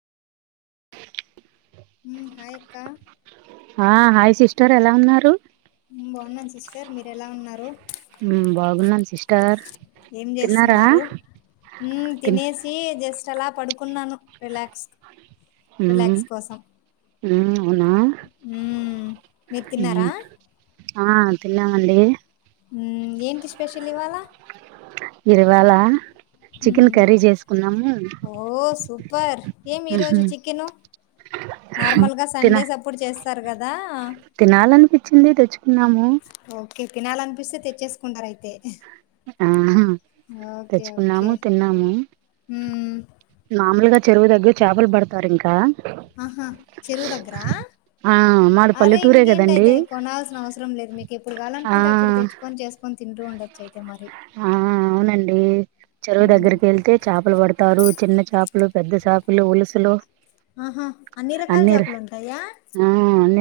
Hi అక్క ఆ.. hi sister ఎలా ఉన్నారు హ్మ్. బాగున్నాను సిస్టర్ మీరు ఎలా ఉన్నారు బాగున్నాం సిస్టర్ ఏం తిన్నారా.. జేస్తున్నారు? హ్మ్. తిన్న తినేసి జస్ట్ అలా పడుకున్నాను రిలాక్స్ రిలాక్స్ కోసం ఊ అవునా హ్మ్. మీరు ఉ తిన్నారా? ఆ తిన్నామండి ఏంటి స్పెషల్ ఇవాలా ఇరువాలా చికెన్ హ్మ్. కర్రీ జేసుకున్నాము పర్ ఏమి ఈ రోజు చికెను నార్మల్ గా తిన సండేస్ అప్పుడు చేస్తారు కదా నమో తినాలి అనిపిస్తే తెచ్చేసుకుంటారు అయితే ఆ హ ఓకే. తెచ్చుకున్నాము తిన్నాము హ్మ్. మామూలుగా చెరువు దగ్గర చాపల్ బడతారు ఇంకా ఆహా చెరువు దగ్గర ఆ మాది అరే పల్లెటూరే కదండి ఇంకేంటియితే కొనాల్సిన అవసరం లేదు మీకు ఎప్పుడు కావాల ఆ అనుకుంటే అప్పుడు తెచ్చుకొని చేసుకొని తింటూ ఉండ ఆ అవునండి చెరువు ఉమ్ దగ్గరికి ఎళ్తే చాపలు పడతారు చిన్న చేపల లు పెద్ద చాపలు ఉలుసులు ఆహా అన్ని రకాల చాపలు ఉంటాయా ఆ